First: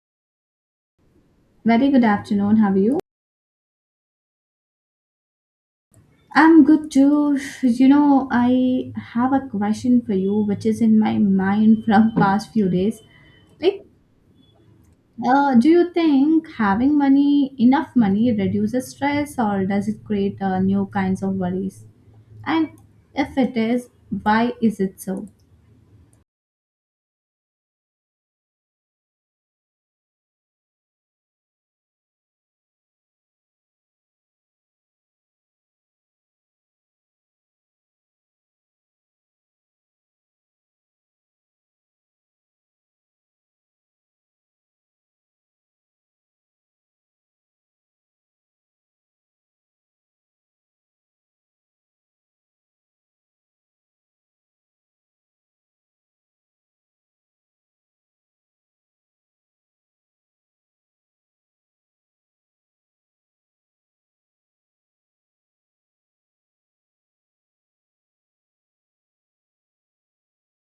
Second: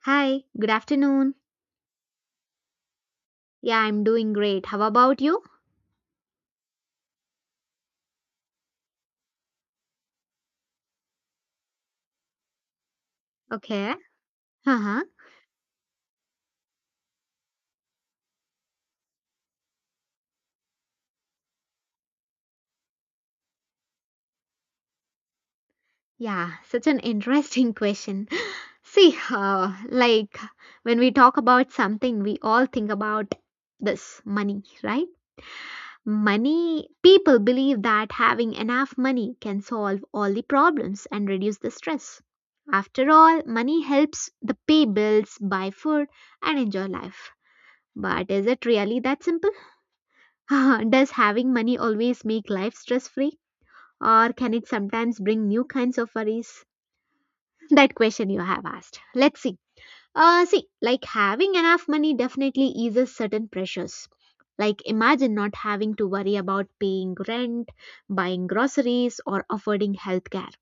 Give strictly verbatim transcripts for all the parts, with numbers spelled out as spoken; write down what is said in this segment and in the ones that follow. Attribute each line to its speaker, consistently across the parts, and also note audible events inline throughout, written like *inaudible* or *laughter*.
Speaker 1: Hi, good afternoon.
Speaker 2: Very good afternoon. How are you?
Speaker 1: Yeah, I'm doing great. How about you?
Speaker 2: I'm good too. You know, I have a question for you, which is in my mind *laughs* from past few days. Like,
Speaker 1: Okay. Uh-huh.
Speaker 2: uh, do you think having money, enough money, reduces stress, or does it create uh, new kinds of worries? And if it is, why is it so?
Speaker 1: Yeah, such an interesting question. *laughs* See, uh, like when we talk about something, we all think about this money, right? Money, people believe that having enough money can solve all the problems and reduce the stress. After all, money helps the pay bills, buy food, and enjoy life. But is it really that simple? *laughs* Does having money always make life stress free? Or can it sometimes bring new kinds of worries? *laughs* That question you have asked. Let's see. Uh, see, like having enough money definitely eases certain pressures. Like imagine not having to worry about paying rent, buying groceries, or affording healthcare.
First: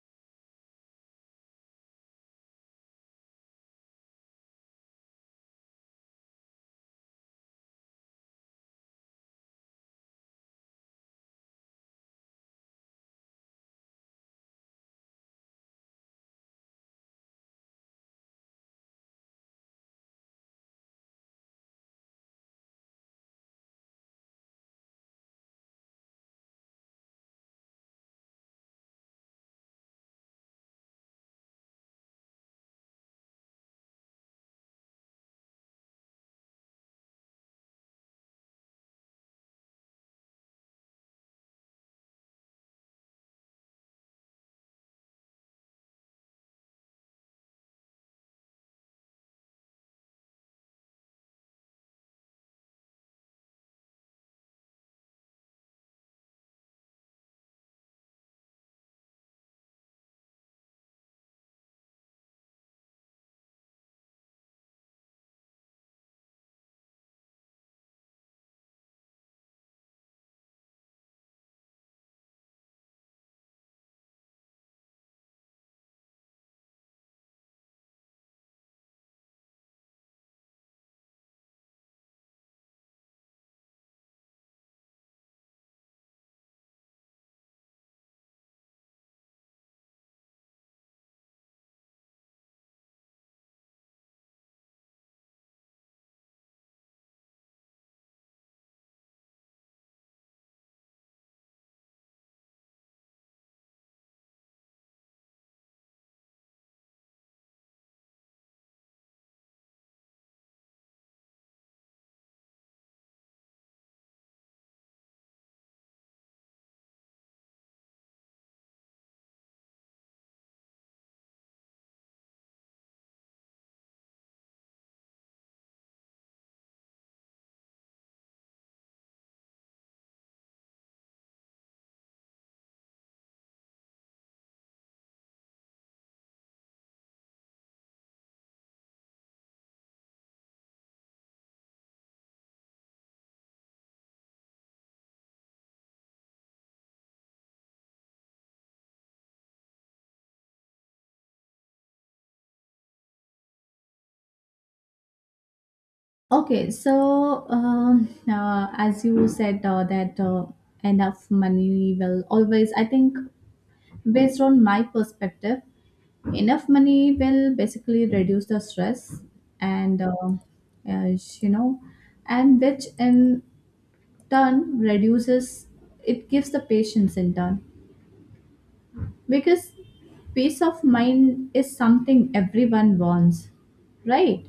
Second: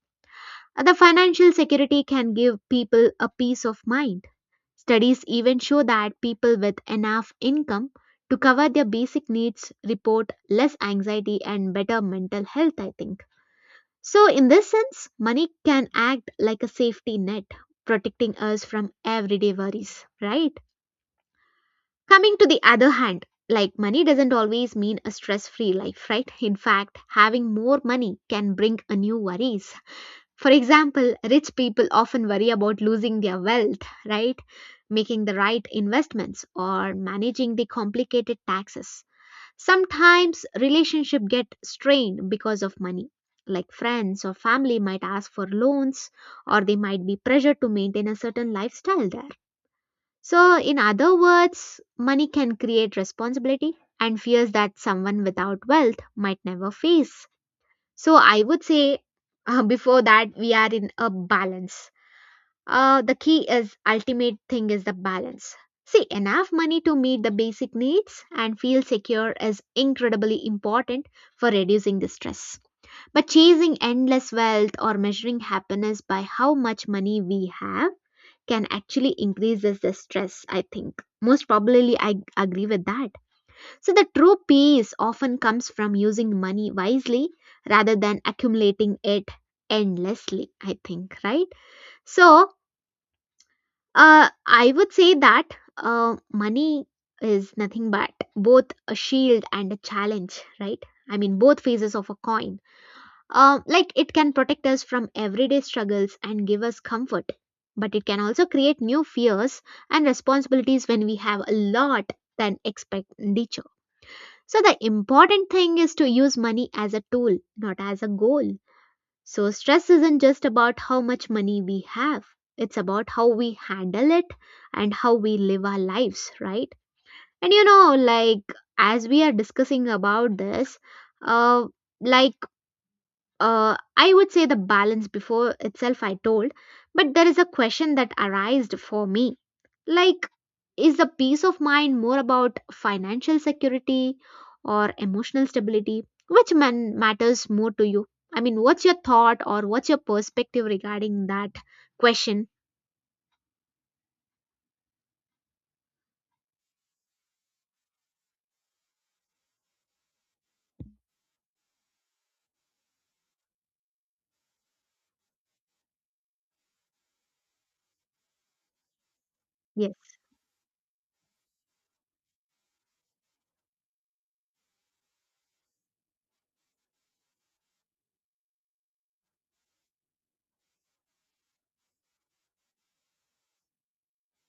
Speaker 1: Uh, The financial security can give people a peace of mind. Studies even show that people with enough income to cover their basic needs report less anxiety and better mental health, I think. So, in this sense, money can act like a safety net, protecting us from everyday worries, right? Coming to the other hand, like money doesn't always mean a stress free life, right? In fact, having more money can bring a new worries. For example, rich people often worry about losing their wealth, right? Making the right investments or managing the complicated taxes. Sometimes relationships get strained because of money. Like friends or family might ask for loans or they might be pressured to maintain a certain lifestyle there. So, in other words, money can create responsibility and fears that someone without wealth might never face. So, I would say, *laughs* uh, before that, we are in a balance, uh, the key is ultimate thing is the balance. See, enough money to meet the basic needs and feel secure is incredibly important for reducing the stress. But chasing endless wealth or measuring happiness by how much money we have can actually increases the stress, I think. Most probably, I agree with that. So, the true peace often comes from using money wisely rather than accumulating it endlessly, I think, right? So, uh, I would say that uh, money is nothing but both a shield and a challenge, right? I mean, both phases of a coin. Uh, like, it can protect us from everyday struggles and give us comfort, but it can also create new fears and responsibilities when we have a lot than expenditure. So, the important thing is to use money as a tool, not as a goal. So, stress isn't just about how much money we have, it's about how we handle it and how we live our lives, right? And you know, like as we are discussing about this, uh, like uh, I would say the balance before itself, I told, but there is a question that arised for me. Like, is the peace of mind more about financial security or emotional stability? Which man matters more to you? I mean, what's your thought or what's your perspective regarding that question?
Speaker 2: Okay, so um, uh, as you said uh, that uh, enough money will always, I think Based on my perspective, enough money will basically reduce the stress
Speaker 1: Yes.
Speaker 2: and uh, as you know and which in turn reduces it gives the patience in turn because peace of mind is something everyone wants, right?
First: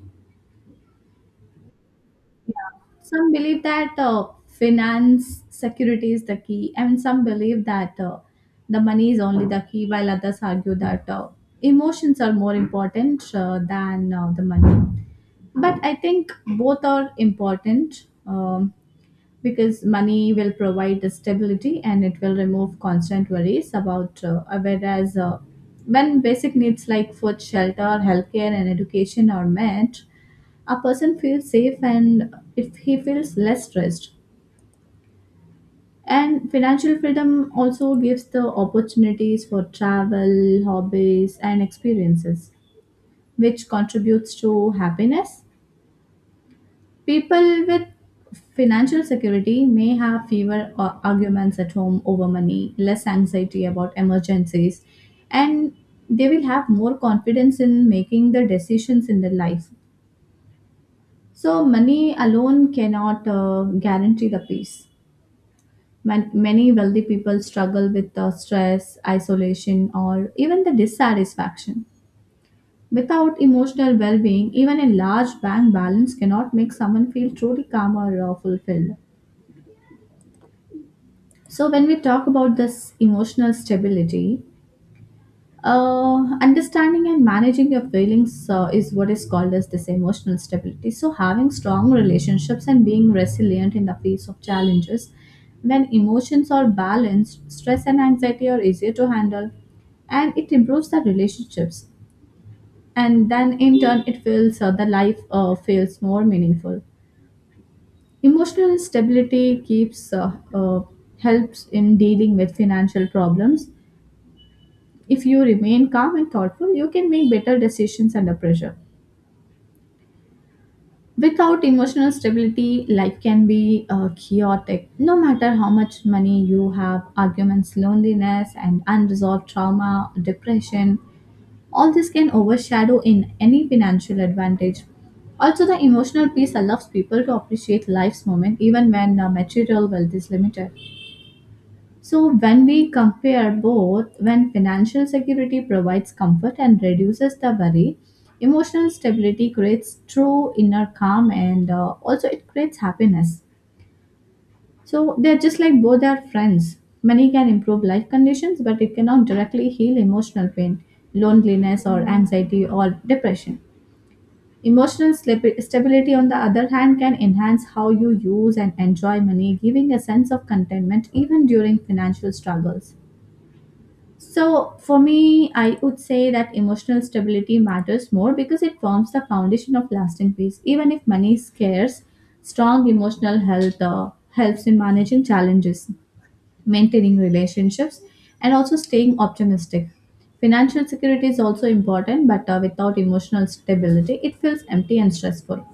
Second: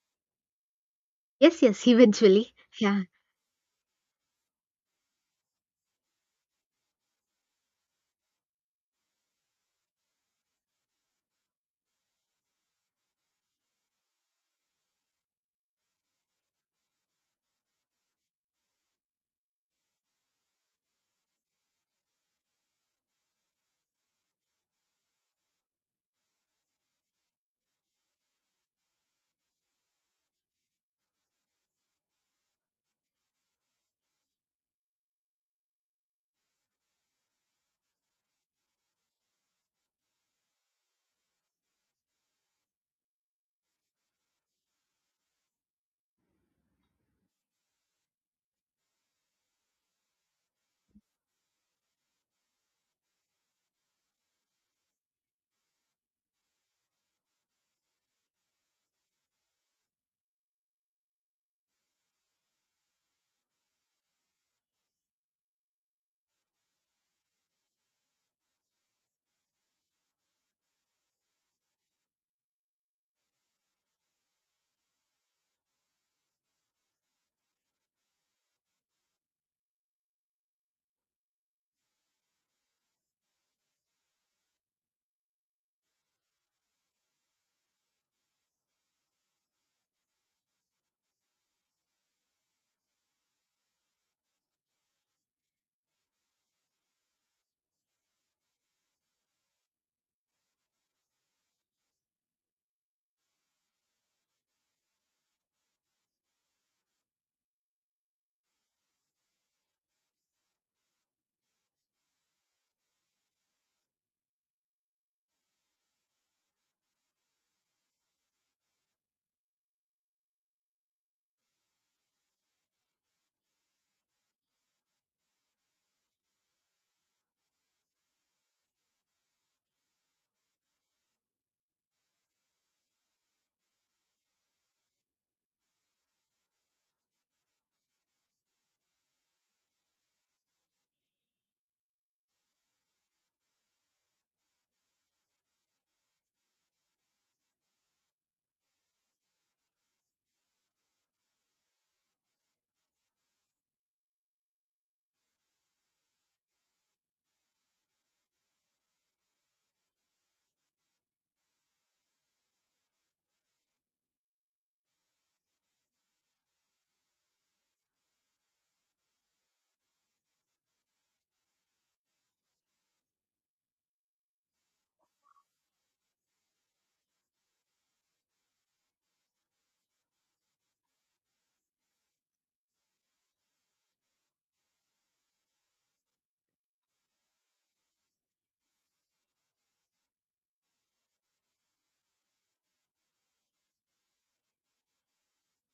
Speaker 1: Yes, yes, *laughs* eventually. Yeah.
Speaker 2: Some believe that uh, finance security is the key, and some believe that uh, the money is only the key, while others argue that uh, emotions are more important uh, than uh, the money. But I think both are important, um, because money will provide the stability and it will remove constant worries about, uh, whereas uh, when basic needs like food, shelter, healthcare, and education are met, a person feels safe, and if he feels less stressed and financial freedom also gives the opportunities for travel, hobbies and experiences which contributes to happiness. People with financial security may have fewer uh, arguments at home over money, less anxiety about emergencies, and they will have more confidence in making the decisions in their life. So money alone cannot uh, guarantee the peace. Man- many wealthy people struggle with the stress, isolation, or even the dissatisfaction. Without emotional well being, even a large bank balance cannot make someone feel truly calm or uh, fulfilled. So, when we talk about this emotional stability, uh, understanding and managing your feelings uh, is what is called as this emotional stability, so having strong relationships and being resilient in the face of challenges. When emotions are balanced, stress and anxiety are easier to handle, and it improves the relationships, and then in turn it feels uh, the life uh, feels more meaningful. Emotional stability keeps uh, uh, helps in dealing with financial problems. If you remain calm and thoughtful, you can make better decisions under pressure. Without emotional stability, life can be uh, chaotic. No matter how much money you have, arguments, loneliness, and unresolved trauma, depression, all this can overshadow in any financial advantage. Also, the emotional piece allows people to appreciate life's moment even when uh, material wealth is limited. So, when we compare both, when financial security provides comfort and reduces the worry, emotional stability creates true inner calm and uh, also it creates happiness. So, they're just like both are friends. Money can improve life conditions, but it cannot directly heal emotional pain, loneliness, or anxiety or depression. Emotional slip- stability, on the other hand, can enhance how you use and enjoy money, giving a sense of contentment even during financial struggles. So, for me, I would say that emotional stability matters more because it forms the foundation of lasting peace. Even if money is scarce, strong emotional health uh, helps in managing challenges, maintaining relationships, and also staying optimistic. Financial security is also important, but uh, without emotional stability, it feels empty and stressful.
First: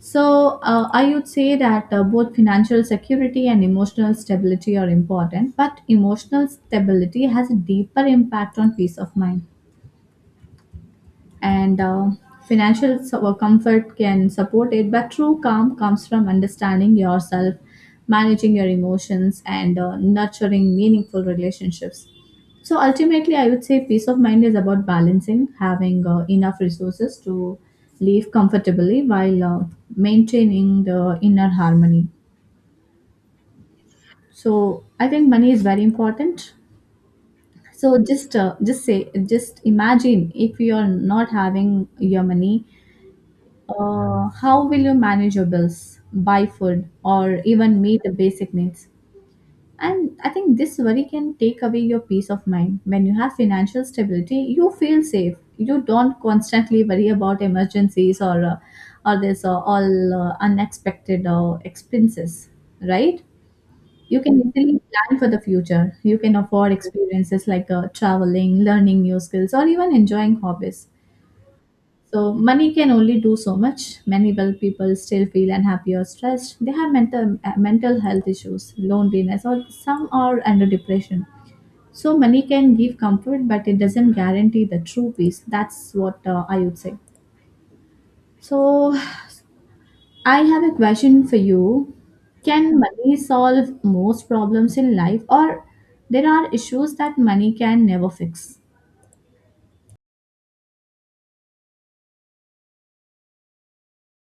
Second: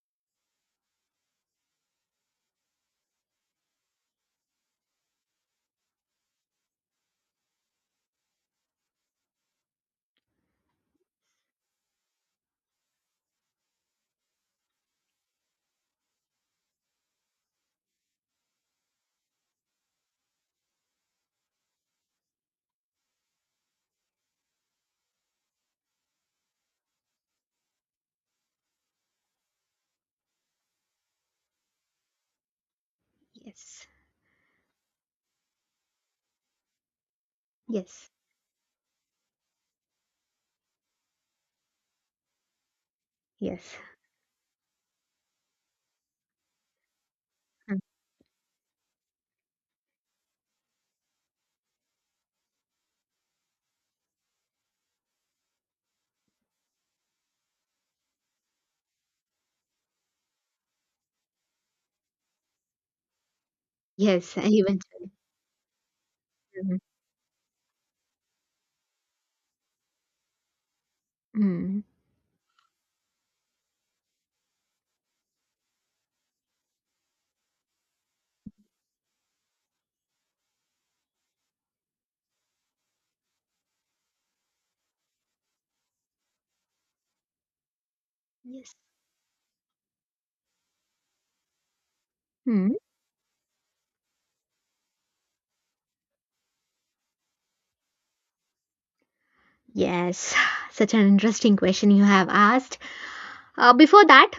Speaker 2: So, uh, I would say that uh, both financial security and emotional stability are important, but emotional stability has a deeper impact on peace of mind, and uh, financial so- comfort can support it, but true calm comes from understanding yourself, managing your emotions, and uh, nurturing meaningful relationships. So ultimately I would say peace of mind is about balancing having uh, enough resources to live comfortably while uh, maintaining the inner harmony.
Speaker 1: Yes.
Speaker 2: So I think money is very important. So
Speaker 1: Yes.
Speaker 2: just uh, just say just imagine if you are not having your money.
Speaker 1: Yes.
Speaker 2: Uh, how will you manage your bills, buy food, or
Speaker 1: Mm.
Speaker 2: even meet the basic needs? And I think this worry can take away your peace of mind. When you have financial stability, you feel safe. You don't constantly worry about emergencies, or uh, or this uh, all uh, unexpected uh, expenses, right? You
Speaker 1: Yes, *laughs*
Speaker 2: can easily
Speaker 1: eventually.
Speaker 2: plan for the future. You can afford
Speaker 1: Mhm.
Speaker 2: experiences like uh, traveling, learning new skills, or even enjoying hobbies.
Speaker 1: Mm.
Speaker 2: So money can only do so much. Many well people still feel unhappy or stressed. They have mental uh, mental health issues, loneliness, or some are under depression. So money can give comfort, but it doesn't guarantee the true peace. That's what uh, I would say.
Speaker 1: Yes.
Speaker 2: So I have a question for you.
Speaker 1: Mm.
Speaker 2: Can money solve most problems in life, or there are issues that money can never fix?
Speaker 1: Yes, *sighs* such an interesting question you have asked. Uh, before that,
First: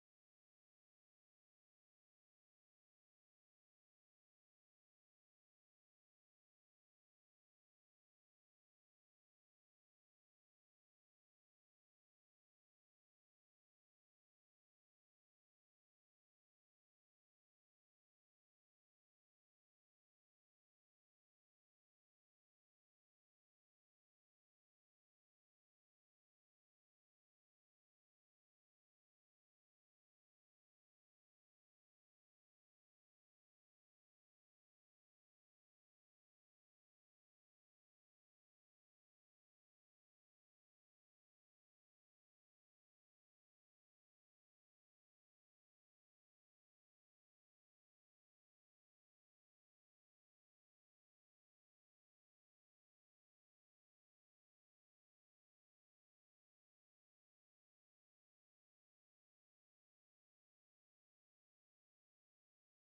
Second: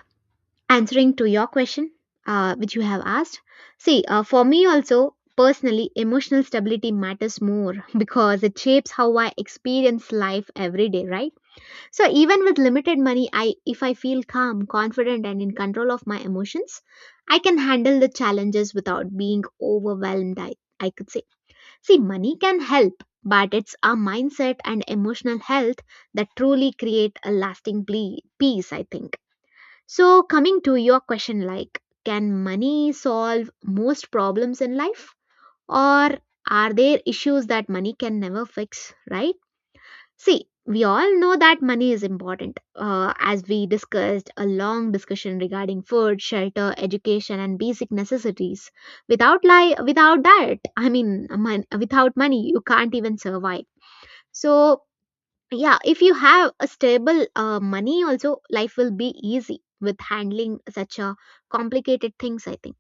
Speaker 1: answering to your question, uh, which you have asked, see, uh, for me also, personally, emotional stability matters more *laughs* because it shapes how I experience life every day, right? So even with limited money, I if I feel calm, confident, and in control of my emotions, I can handle the challenges without being overwhelmed. I I could say. See, money can help, but it's our mindset and emotional health that truly create a lasting ple- peace, I think. So, coming to your question like, can money solve most problems in life? Or are there issues that money can never fix, right? See, we all know that money is important, uh, as we discussed a long discussion regarding food, shelter, education, and basic necessities. Without li- without that, I mean, mon- without money, you can't even survive. So, yeah, if you have a stable uh, money, also life will be easy with handling such a complicated things, I think.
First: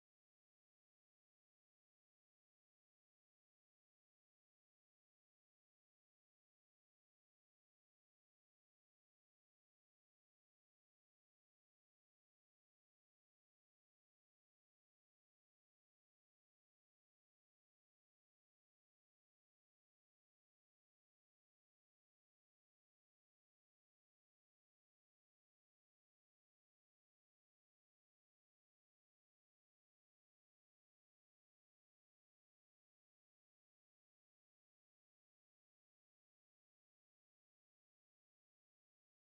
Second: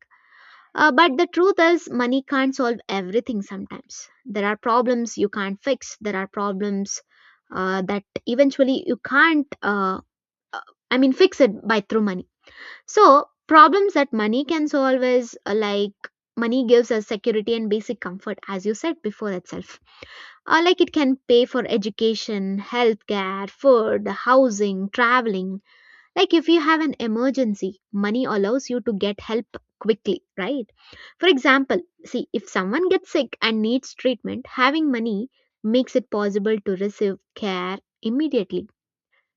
Speaker 1: Uh, but the truth is, money can't solve everything sometimes. There are problems you can't fix. There are problems uh, that eventually you can't, uh, I mean, fix it by through money. So, problems that money can solve is uh, like money gives us security and basic comfort, as you said before itself. Uh, like it can pay for education, healthcare, food, housing, traveling, like if you have an emergency, money allows you to get help quickly, right? For example, see, if someone gets sick and needs treatment, having money makes it possible to receive care immediately.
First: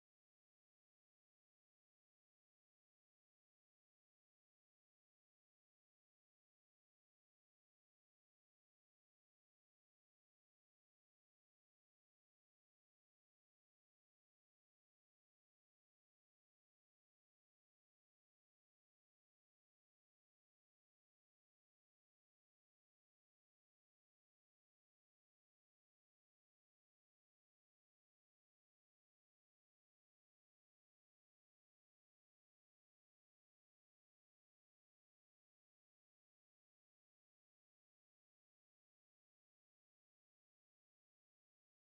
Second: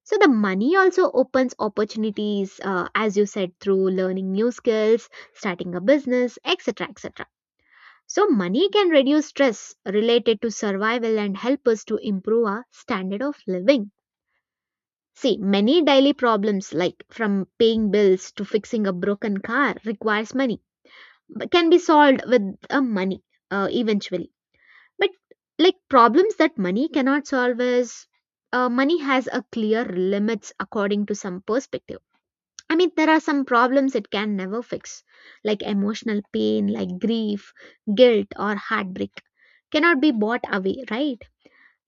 Speaker 1: So the money also opens opportunities, uh, as you said, through learning new skills, starting a business, et cetera et cetera. So money can reduce stress related to survival and help us to improve our standard of living. See, many daily problems like from paying bills to fixing a broken car requires money, but can be solved with a money uh, eventually. But like problems that money cannot solve is, uh, money has a clear limits according to some perspective. I mean, there are some problems it can never fix, like emotional pain, like grief, guilt, or heartbreak, cannot be bought away, right?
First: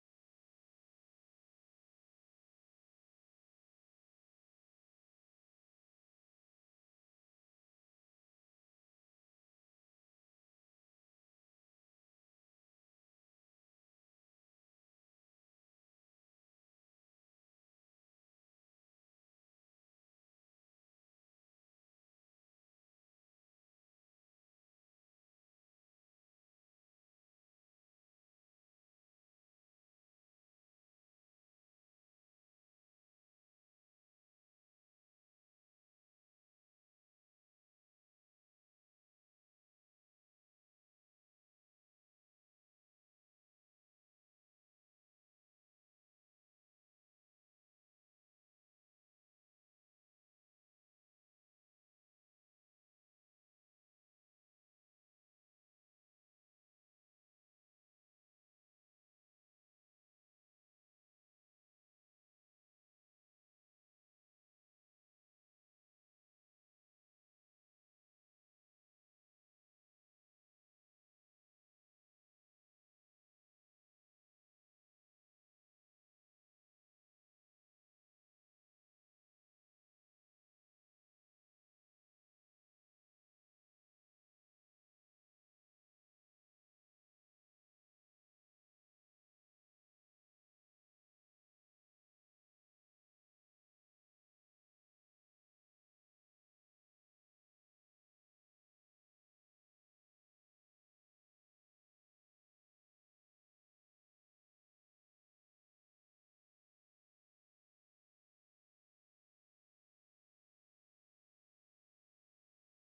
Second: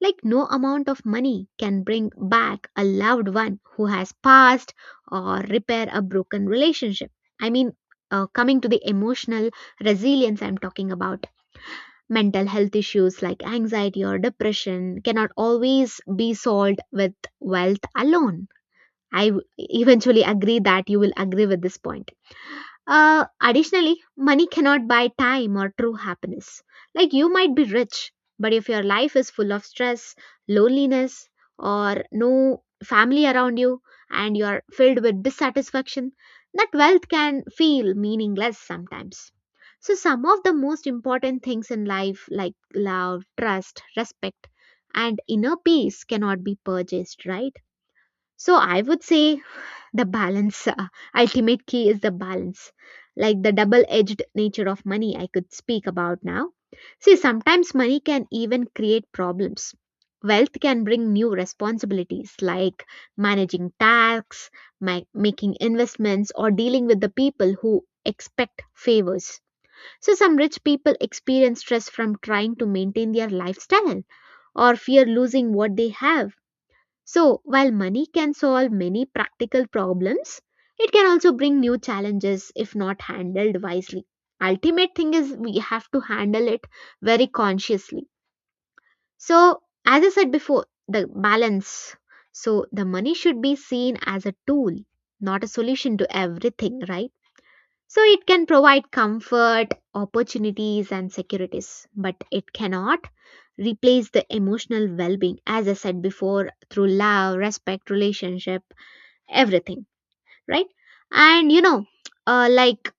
Speaker 1: Like, no amount of money can bring back a loved one who has passed or repair a broken relationship. I mean, uh, coming to the emotional resilience I'm talking about, mental health issues like anxiety or depression cannot always be solved with wealth alone. I w- eventually agree that you will agree with this point. Uh, additionally, money cannot buy time or true happiness. Like you might be rich, but if your life is full of stress, loneliness, or no family around you, and you are filled with dissatisfaction, that wealth can feel meaningless sometimes. So, some of the most important things in life, like love, trust, respect, and inner peace, cannot be purchased, right? So, I would say the balance, uh, ultimate key is the balance. Like the double edged nature of money, I could speak about now. See, sometimes money can even create problems. Wealth can bring new responsibilities like managing tax, ma- making investments, or dealing with the people who expect favors. So, some rich people experience stress from trying to maintain their lifestyle or fear losing what they have. So, while money can solve many practical problems, it can also bring new challenges if not handled wisely. Ultimate thing is we have to handle it very consciously. So, as I said before, the balance. So, the money should be seen as a tool, not a solution to everything, right? So it can provide comfort, opportunities, and securities, but it cannot replace the emotional well being, as I said before, through love, respect, relationship, everything, right? And you know, uh, like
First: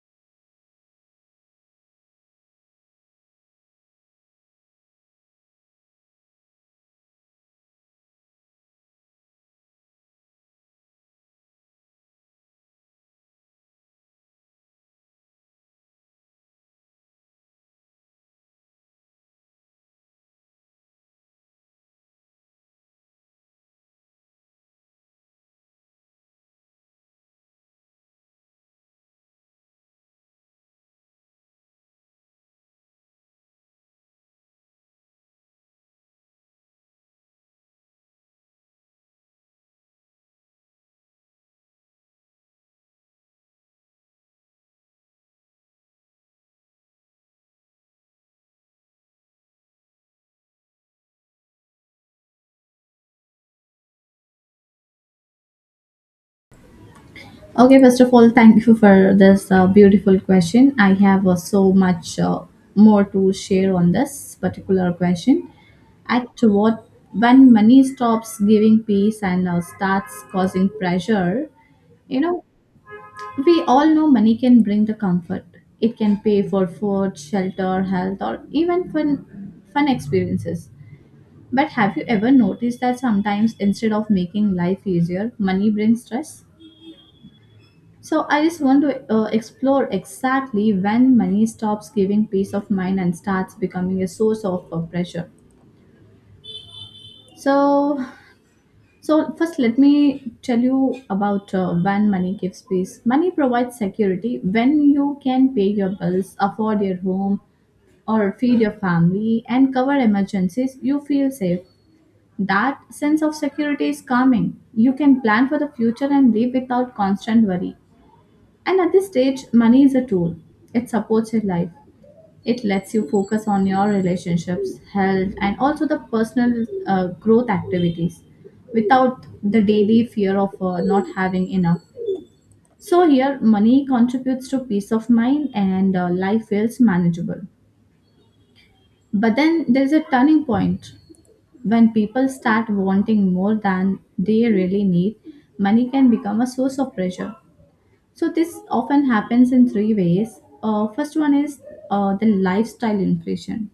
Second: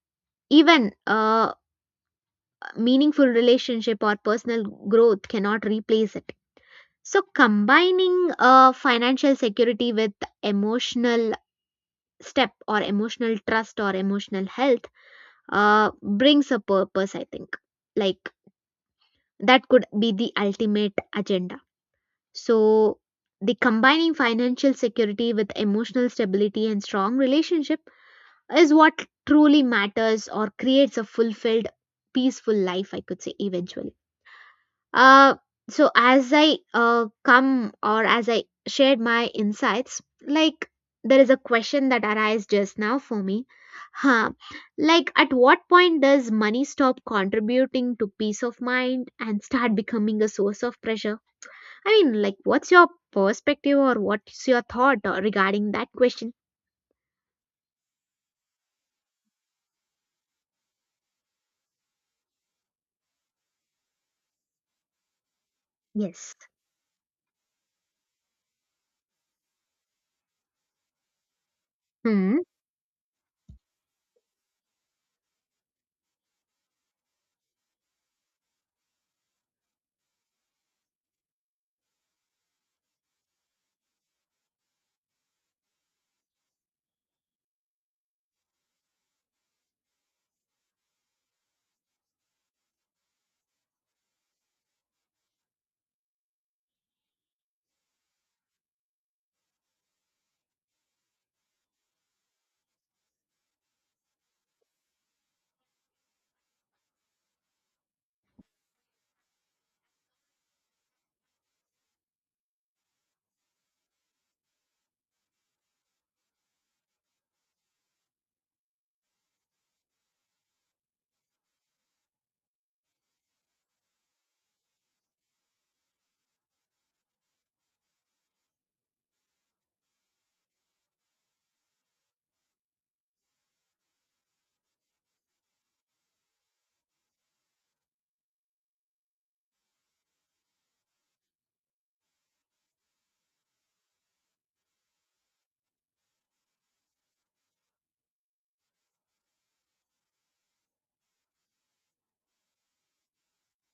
Speaker 1: even uh, meaningful relationship or personal growth cannot replace it. So combining uh, financial security with emotional step or emotional trust or emotional health uh, brings a purpose, I think. Like that could be the ultimate agenda. So, the combining financial security with emotional stability and strong relationship is what truly matters or creates a fulfilled, peaceful life, I could say, eventually. Uh, so as I uh, come or as I shared my insights, like there is a question that arise just now for me. Huh. Like at what point does money stop contributing to peace of mind and start becoming a source of pressure? I mean, like what's your perspective or what's your thought uh, regarding that question?
Speaker 2: Okay, first of all, thank you for this uh, beautiful question. I have uh, so much uh, more to share on this particular question. At
Speaker 1: Yes.
Speaker 2: what When money stops giving peace and uh, starts causing pressure, you
Speaker 1: Hmm.
Speaker 2: know, we all know money can bring the comfort. It can pay for food, shelter, health, or even fun, fun experiences. But have you ever noticed that sometimes instead of making life easier, money brings stress? So I just want to uh, explore exactly when money stops giving peace of mind and starts becoming a source of uh, pressure. So, so first let me tell you about uh, when money gives peace. Money provides security when you can pay your bills, afford your home, or feed your family and cover emergencies. You feel safe. That sense of security is calming. You can plan for the future and live without constant worry. And at this stage, money is a tool. It supports your life. It lets you focus on your relationships, health, and also the personal uh, growth activities without the daily fear of uh, not having enough. So, here, money contributes to peace of mind and uh, life feels manageable. But then there's a turning point when people start wanting more than they really need, money can become a source of pressure. So this often happens in three ways. Uh, first one is uh, the lifestyle inflation.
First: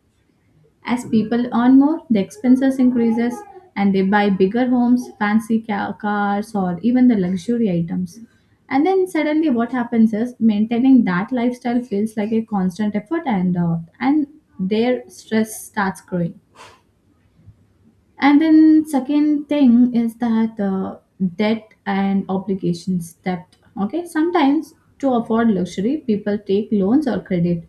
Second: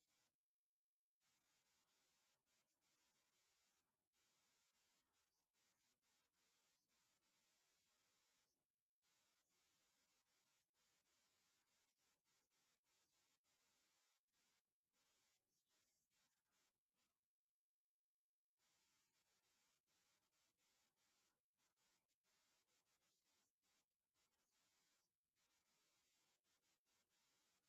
Speaker 2: As people earn more, the expenses increases and they buy bigger homes, fancy ca- cars or even the luxury items. And then suddenly what happens is maintaining that lifestyle feels like a constant effort, and uh, and their stress starts growing. And then second thing is that uh, debt and obligations debt. Okay, sometimes to afford luxury, people take loans or credit.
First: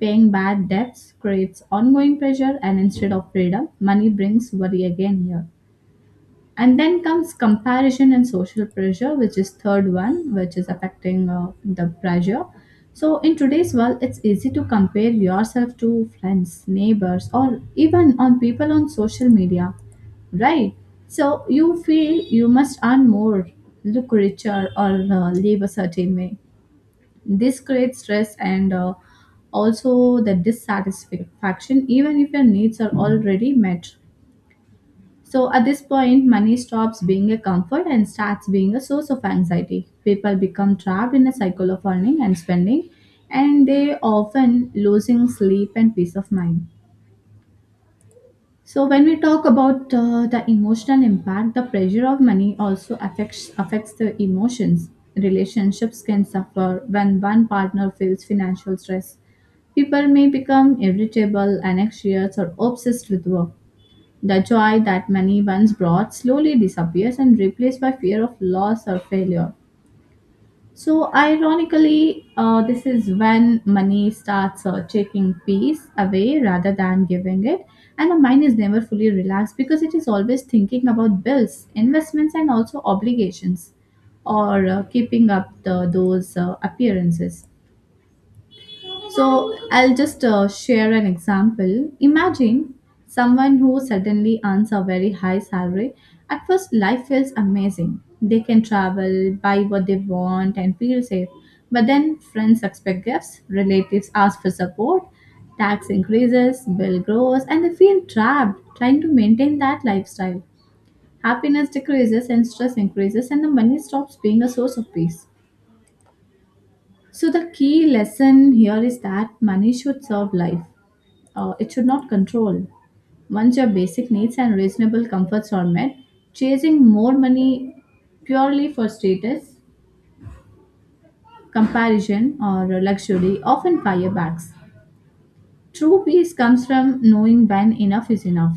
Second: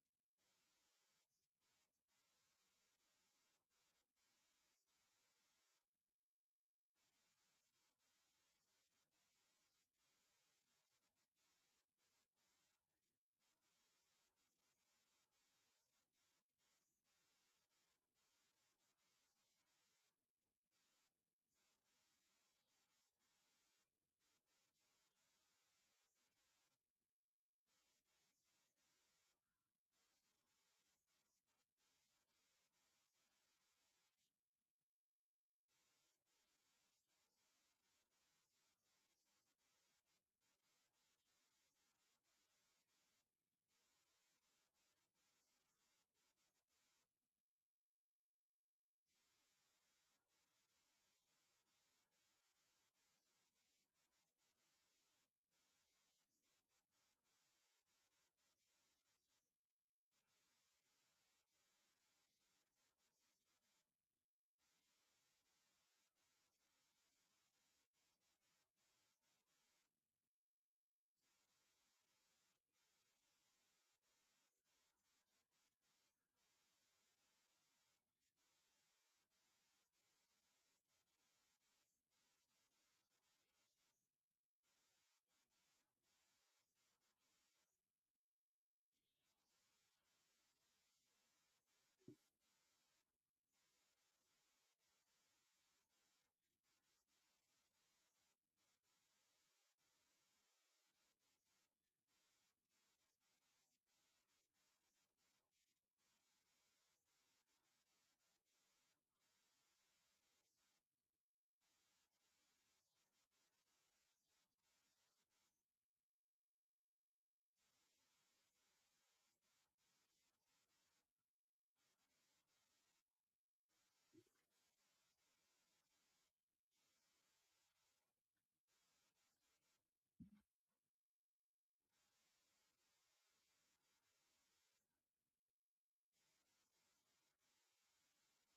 Speaker 2: Paying bad debts creates ongoing pressure, and instead of freedom, money brings worry again here. And then comes comparison and social pressure, which is third one, which is affecting uh, the pressure. So in today's world, it's easy to compare yourself to friends, neighbors, or even on people on social media, right. So you feel you must earn more, look richer, or uh, live a certain way. This creates stress and uh, also the dissatisfaction, even if your needs are already met. So at this point, money stops being a comfort and starts being a source of anxiety. People become trapped in a cycle of earning and spending, and they often losing sleep and peace of mind. So when we talk about uh, the emotional impact, the pressure of money also affects affects the emotions. Relationships can suffer when one partner feels financial stress. People may become irritable, anxious, or obsessed with work. The joy that money once brought slowly disappears and replaced by fear of loss or failure. So, ironically, uh, this is when money starts uh, taking peace away rather than giving it. And the mind is never fully relaxed because it is always thinking about bills, investments, and also obligations, or uh, keeping up the, those uh, appearances. So I'll just uh, share an example. Imagine someone who suddenly earns a very high salary. At first, life feels amazing. They can travel, buy what they want, and feel safe. But then friends expect gifts, relatives ask for support, tax increases, bill grows, and they feel trapped trying to maintain that lifestyle. Happiness decreases and stress increases, and the money stops being a source of peace. So, the key lesson here is that money should serve life, uh, it should not control. Once your basic needs and reasonable comforts are met, chasing more money purely for status, comparison, or luxury often firebacks. True peace comes from knowing when enough is enough.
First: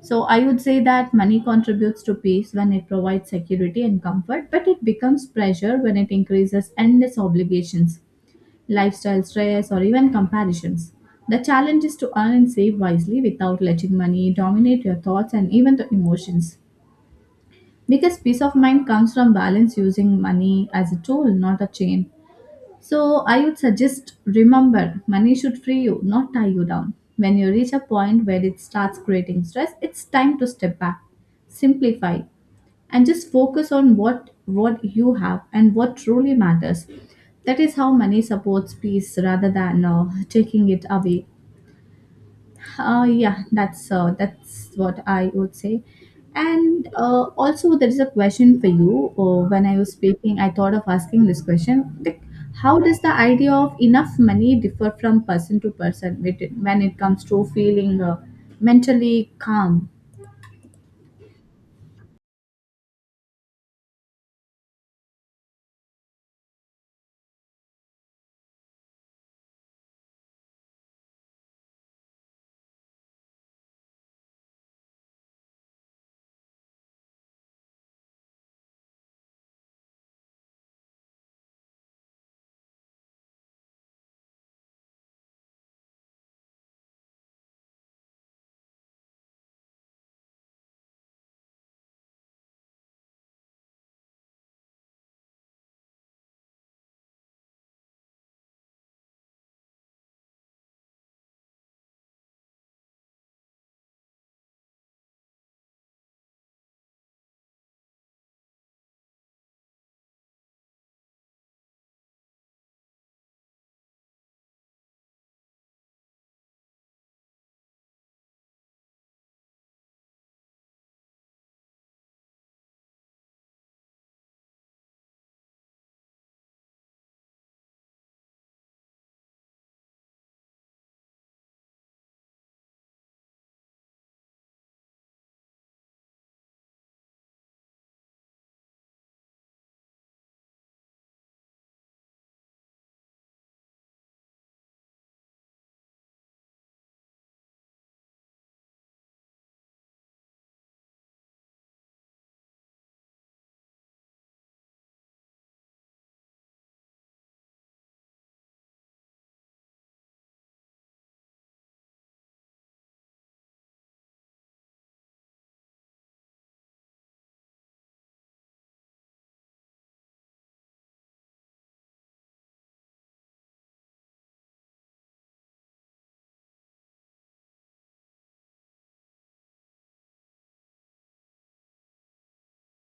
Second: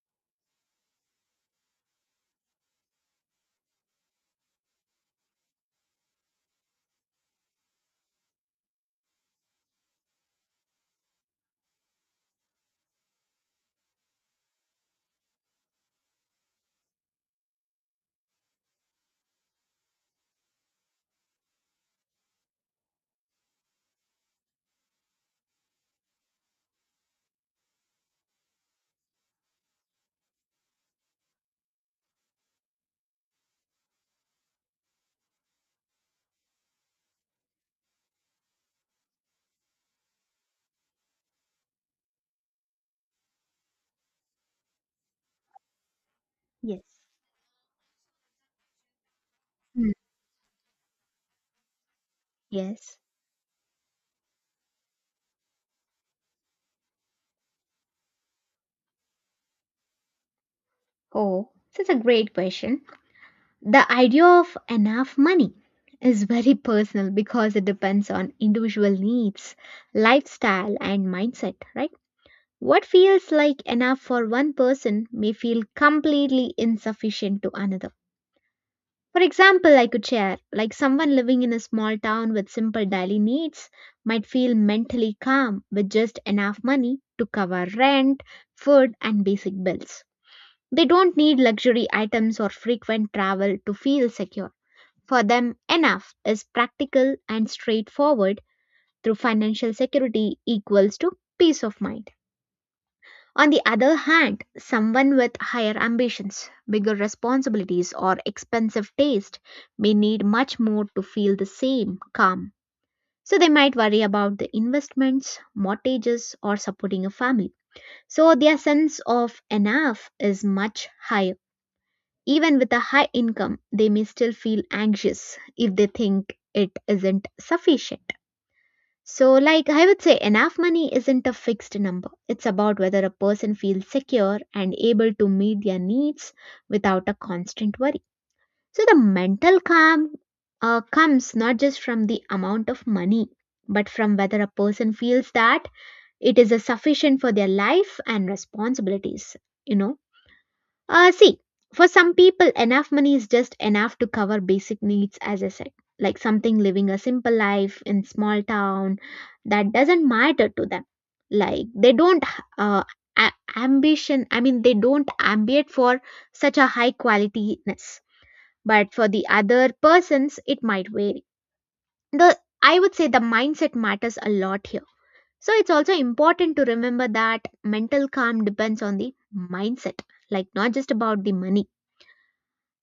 Speaker 2: So, I would say that money contributes to peace when it provides security and comfort, but it becomes pressure when it increases endless obligations, lifestyle stress, or even comparisons. The challenge is to earn and save wisely without letting money dominate your thoughts and even the emotions. Because peace of mind comes from balance using money as a tool, not a chain. So I would suggest remember money should free you, not tie you down. When you reach a point where it starts creating stress, it's time to step back, simplify, and just focus on what what you have and what truly matters That is how money supports peace rather than uh, taking it away uh, yeah that's uh, that's what I would say.
Speaker 1: Yes.
Speaker 2: And uh, also, there is a question for you. Uh, when I was
Speaker 1: Hmm.
Speaker 2: speaking, I thought of asking this question, like how
Speaker 1: Yes.
Speaker 2: does the idea of enough money differ from person to person with it- when it comes to feeling uh, mentally calm.
Speaker 1: Oh, that's a great question. The idea of enough money is very personal because it depends on individual needs, lifestyle, and mindset, right? What feels like enough for one person may feel completely insufficient to another. For example, I could share like someone living in a small town with simple daily needs might feel mentally calm with just enough money to cover rent, food, and basic bills. They don't need luxury items or frequent travel to feel secure. For them, enough is practical and straightforward through financial security equals to peace of mind. On the other hand, someone with higher ambitions, bigger responsibilities, or expensive taste may need much more to feel the same calm. So they might worry about the investments, mortgages, or supporting a family. So their sense of enough is much higher. Even with a high income, they may still feel anxious if they think it isn't sufficient. So, like I would say, enough money isn't a fixed number. It's about whether a person feels secure and able to meet their needs without a constant worry. So, the mental calm uh, comes not just from the amount of money, but from whether a person feels that it is a sufficient for their life and responsibilities. You know uh, see, for some people, enough money is just enough to cover basic needs, as I said, like something living a simple life in small town that doesn't matter to them. Like they don't uh, a- ambition. I mean, they don't ambient for such a high qualityness. But for the other persons, it might vary. The I would say the mindset matters a lot here. So it's also important to remember that mental calm depends on the mindset, like not just about the money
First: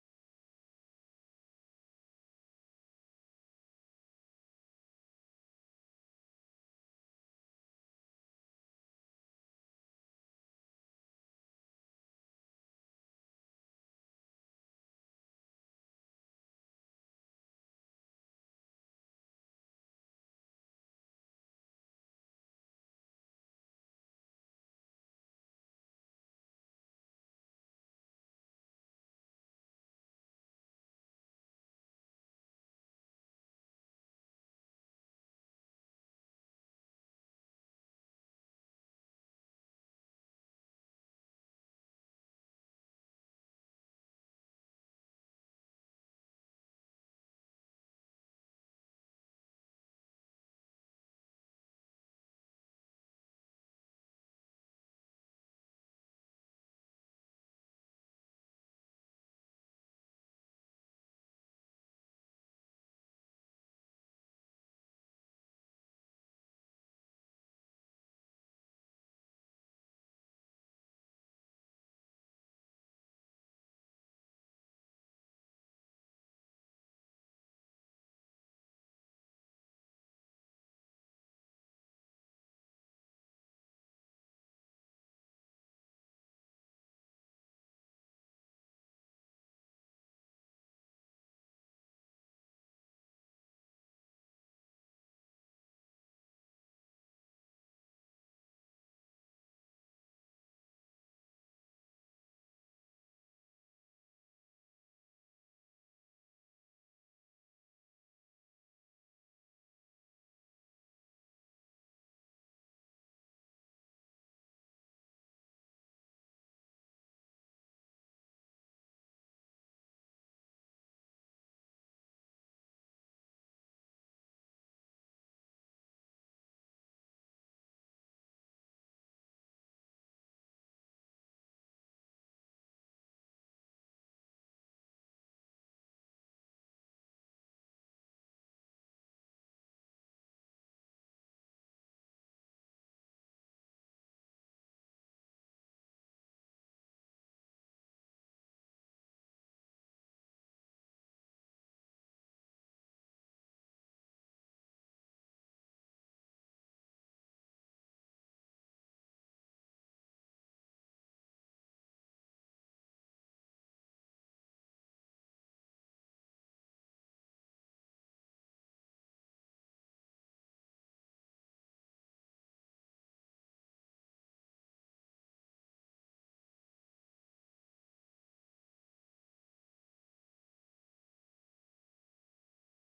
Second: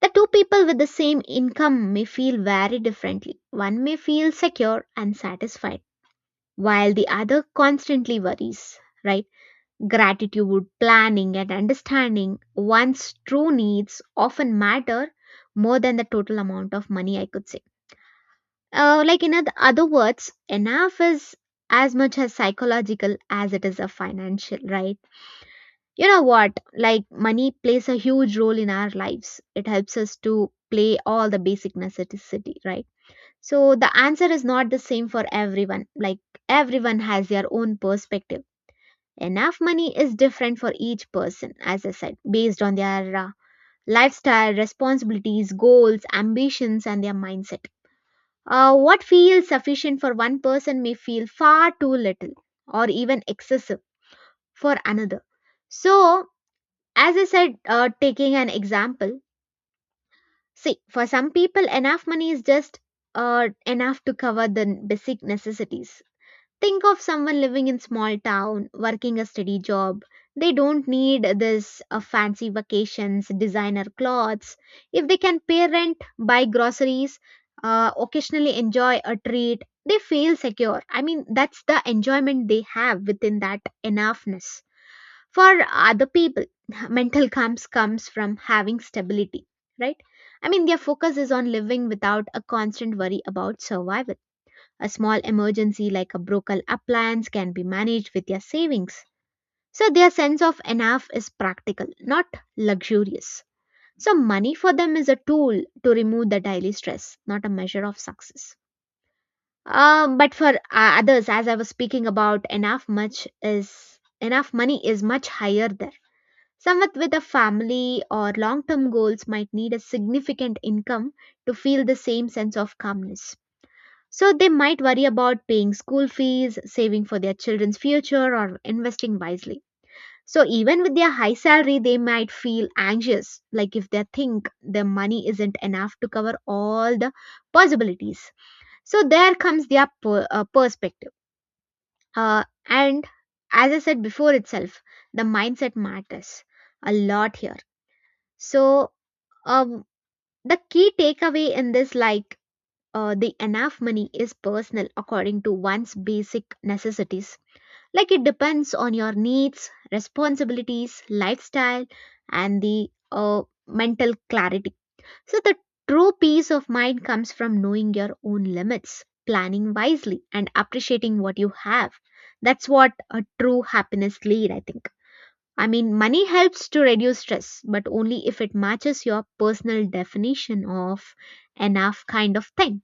Speaker 1: the two people with the same income may feel very differently. One may feel secure and satisfied, while the other constantly worries, right? Gratitude, planning, and understanding one's true needs often matter more than the total amount of money, I could say. Uh, like, in oth- other words, enough is as much as psychological as it is a financial, right? You know what? Like, money plays a huge role in our lives. It helps us to play all the basic necessity, right? So, the answer is not the same for everyone. Like, everyone has their own perspective. Enough money is different for each person, as I said, based on their uh, lifestyle, responsibilities, goals, ambitions, and their mindset. Uh, what feels sufficient for one person may feel far too little or even excessive for another. So, as I said, uh, taking an example, see, for some people, enough money is just uh, enough to cover the n- basic necessities. Think of someone living in small town, working a steady job. They don't need this uh, fancy vacations, designer clothes. If they can pay rent, buy groceries, uh, occasionally enjoy a treat, they feel secure. I mean, that's the enjoyment they have within that enoughness for other people *laughs* mental calm comes from having stability, right? I mean, their focus is on living without a constant worry about survival. A small emergency like a broken appliance can be managed with their savings. So their sense of enough is practical, not luxurious. So money for them is a tool to remove the daily stress, not a measure of success. Um, but for uh, others, as I was speaking about enough much is enough money is much higher there. Someone with a family or long term goals might need a significant income to feel the same sense of calmness. So they might worry about paying school fees, saving for their children's future, or investing wisely. So even with their high salary, they might feel anxious, like if they think their money isn't enough to cover all the possibilities. So there comes their per- uh, perspective. Uh, and as I said before itself, the mindset matters a lot here. So um, the key takeaway in this, like uh, the enough money is personal according to one's basic necessities. Like it depends on your needs, responsibilities, lifestyle, and the uh, mental clarity. So the true peace of mind comes from knowing your own limits, planning wisely, and appreciating what you have. That's what a true happiness lead, I think. I mean, money helps to reduce stress, but only if it matches your personal definition of enough kind of thing.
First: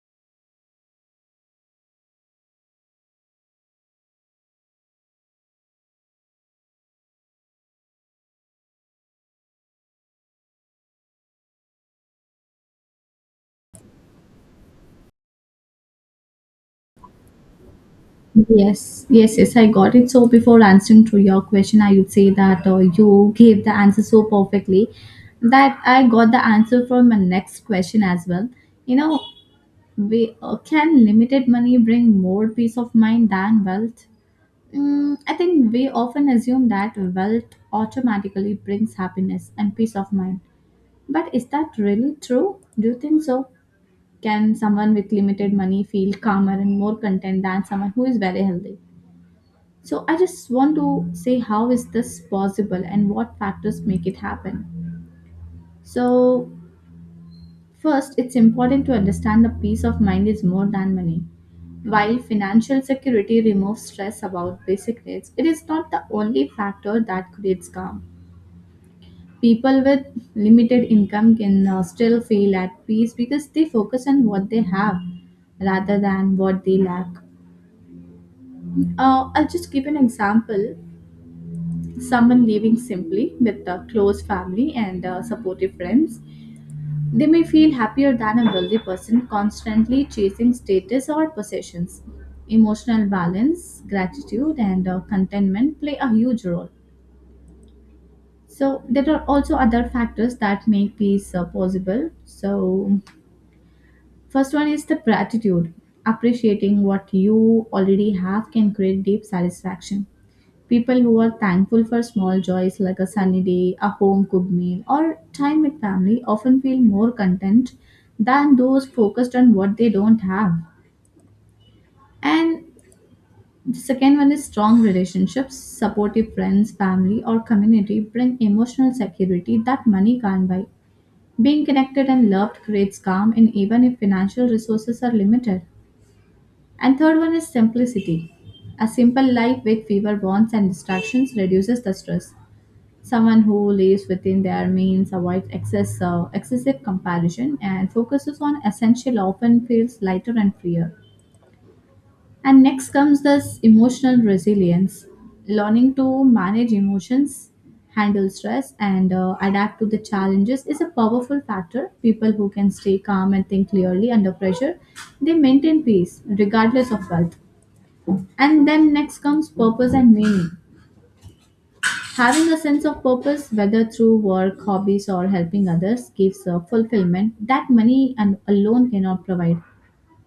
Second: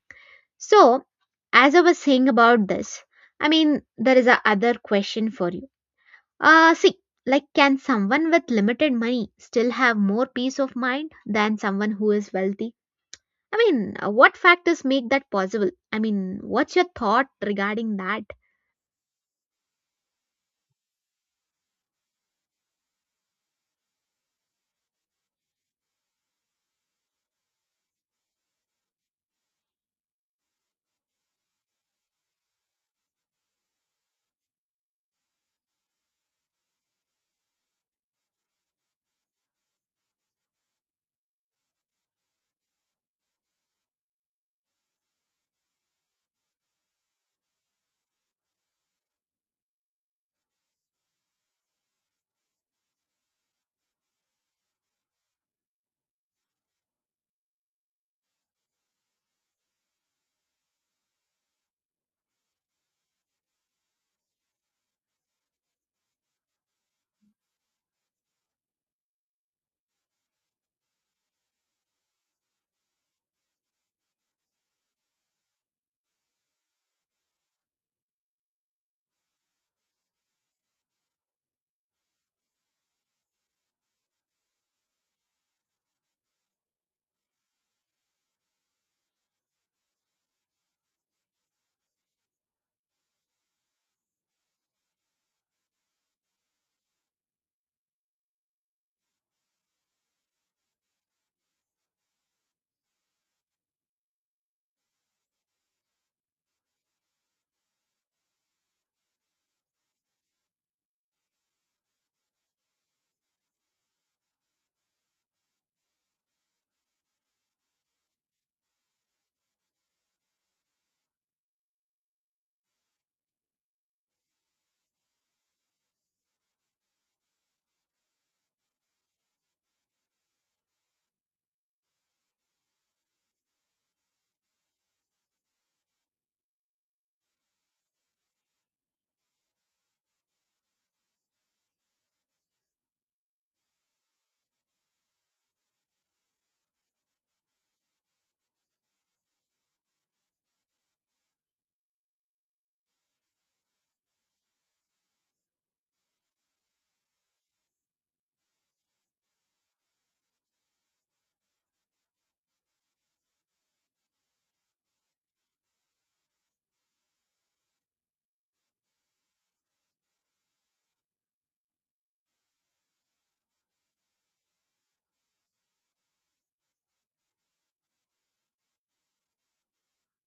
Speaker 1: So, as I was saying about this, I mean, there is a other question for you. Uh, see, like, can someone with limited money still have more peace of mind than someone who is wealthy? I mean, uh, what factors make that possible? I mean, what's your thought regarding that?
Speaker 2: Yes, yes, yes, I got it. So before answering to your question, I would say that uh, you gave the answer so perfectly that I got the answer from my next question as well. You know, we, uh, can limited money bring more peace of mind than wealth? Mm, I think we often assume that wealth automatically brings happiness and peace of mind. But is that really true? Do you think so? Can someone with limited money feel calmer and more content than someone who is very healthy? So I just want to say how is this possible and what factors make it happen. So first, it's important to understand that peace of mind is more than money. While financial security removes stress about basic needs, it is not the only factor that creates calm. People with limited income can uh, still feel at peace because they focus on what they have rather than what they lack. Uh, I'll just give an example. Someone living simply with a close family and uh, supportive friends, they may feel happier than a wealthy person constantly chasing status or possessions. Emotional balance, gratitude, and uh, contentment play a huge role. So, there are also other factors that make peace uh, possible. So, first one is the gratitude. Appreciating what you already have can create deep satisfaction. People who are thankful for small joys like a sunny day, a home cooked meal, or time with family often feel more content than those focused on what they don't have. And the second one is strong relationships, supportive friends, family, or community bring emotional security that money can't buy. Being connected and loved creates calm, and even if financial resources are limited. And third one is simplicity. A simple life with fewer wants and distractions reduces the stress. Someone who lives within their means avoids excess, uh, excessive comparison and focuses on essential often feels lighter and freer. And next comes this emotional resilience, learning to manage emotions, handle stress, and uh, adapt to the challenges is a powerful factor. People who can stay calm and think clearly under pressure, they maintain peace regardless of wealth. And then next comes purpose and meaning. Having a sense of purpose, whether through work, hobbies, or helping others, gives a fulfillment that money and alone cannot provide.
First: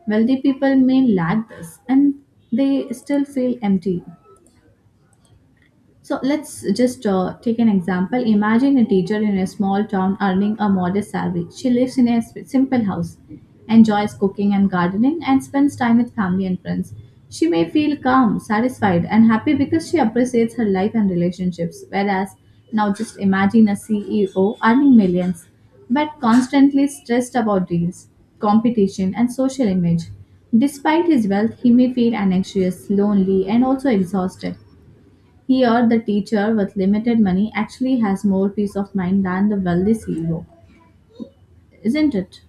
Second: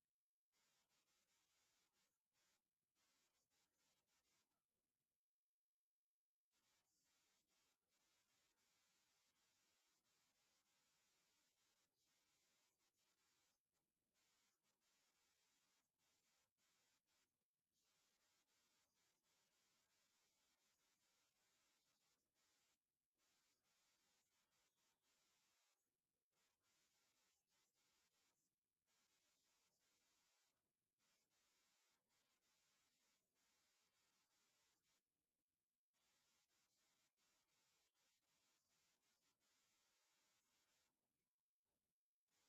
Speaker 2: Wealthy people may lack this and they still feel empty. So let's just uh, take an example. Imagine a teacher in a small town earning a modest salary. She lives in a s- simple house, enjoys cooking and gardening, and spends time with family and friends. She may feel calm, satisfied, and happy because she appreciates her life and relationships. Whereas now, just imagine a C E O earning millions, but constantly stressed about deals, competition, and social image. Despite his wealth, he may feel anxious, lonely, and also exhausted. Here, the teacher with limited money actually has more peace of mind than the wealthy C E O, isn't it?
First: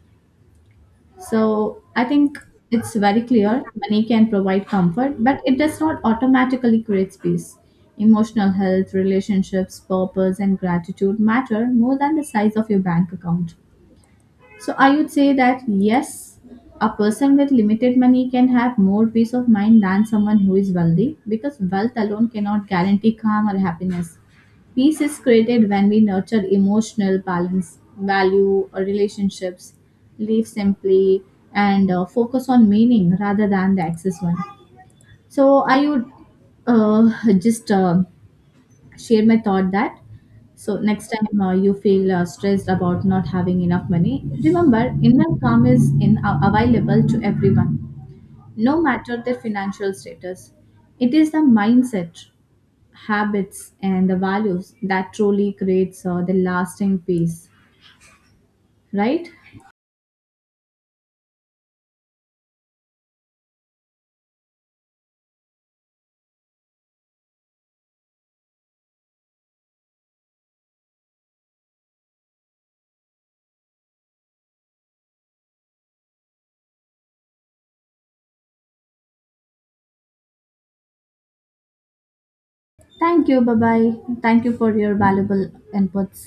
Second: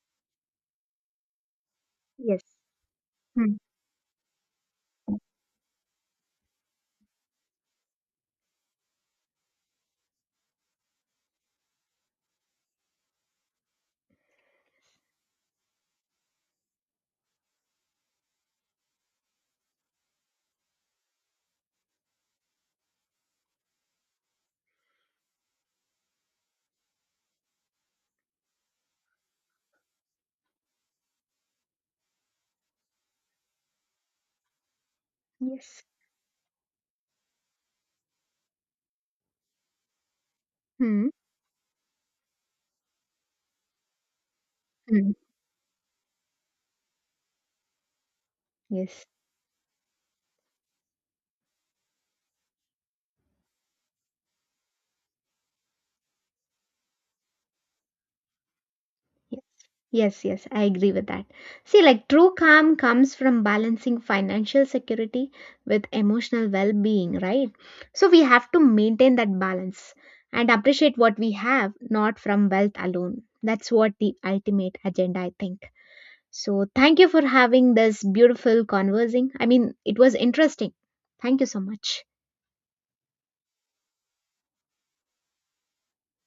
Speaker 2: So, I think
Speaker 1: Yes.
Speaker 2: it's very
Speaker 1: Hmm.
Speaker 2: clear money can provide comfort, but it does not automatically create peace. Emotional health, relationships, purpose, and gratitude matter more than the size of your bank account. So, I would say that yes, a person with limited money can have more peace of mind than someone who is wealthy because wealth alone cannot guarantee calm or happiness. Peace is created when we nurture emotional balance, value our relationships, live simply, and uh, focus on meaning rather than the excess one. So
Speaker 1: Yes.
Speaker 2: I would uh, just uh, share my thought that so next
Speaker 1: Hmm.
Speaker 2: time uh, you feel uh, stressed about not having enough money, remember
Speaker 1: Hmm.
Speaker 2: inner calm is in uh, available to everyone, no
Speaker 1: Yes.
Speaker 2: matter their financial status. It is the mindset, habits and the values that truly creates uh, the lasting peace, right?
Speaker 1: Yes, yes, yes, I agree with that. See, like true calm comes from balancing financial security with emotional well being, right? So we have to maintain that balance and appreciate what we have, not from wealth alone. That's what the ultimate agenda, I think. So thank you for having this beautiful conversing. I mean, it was interesting. Thank you so much.
Speaker 2: Thank you, bye bye. Thank you for your valuable inputs.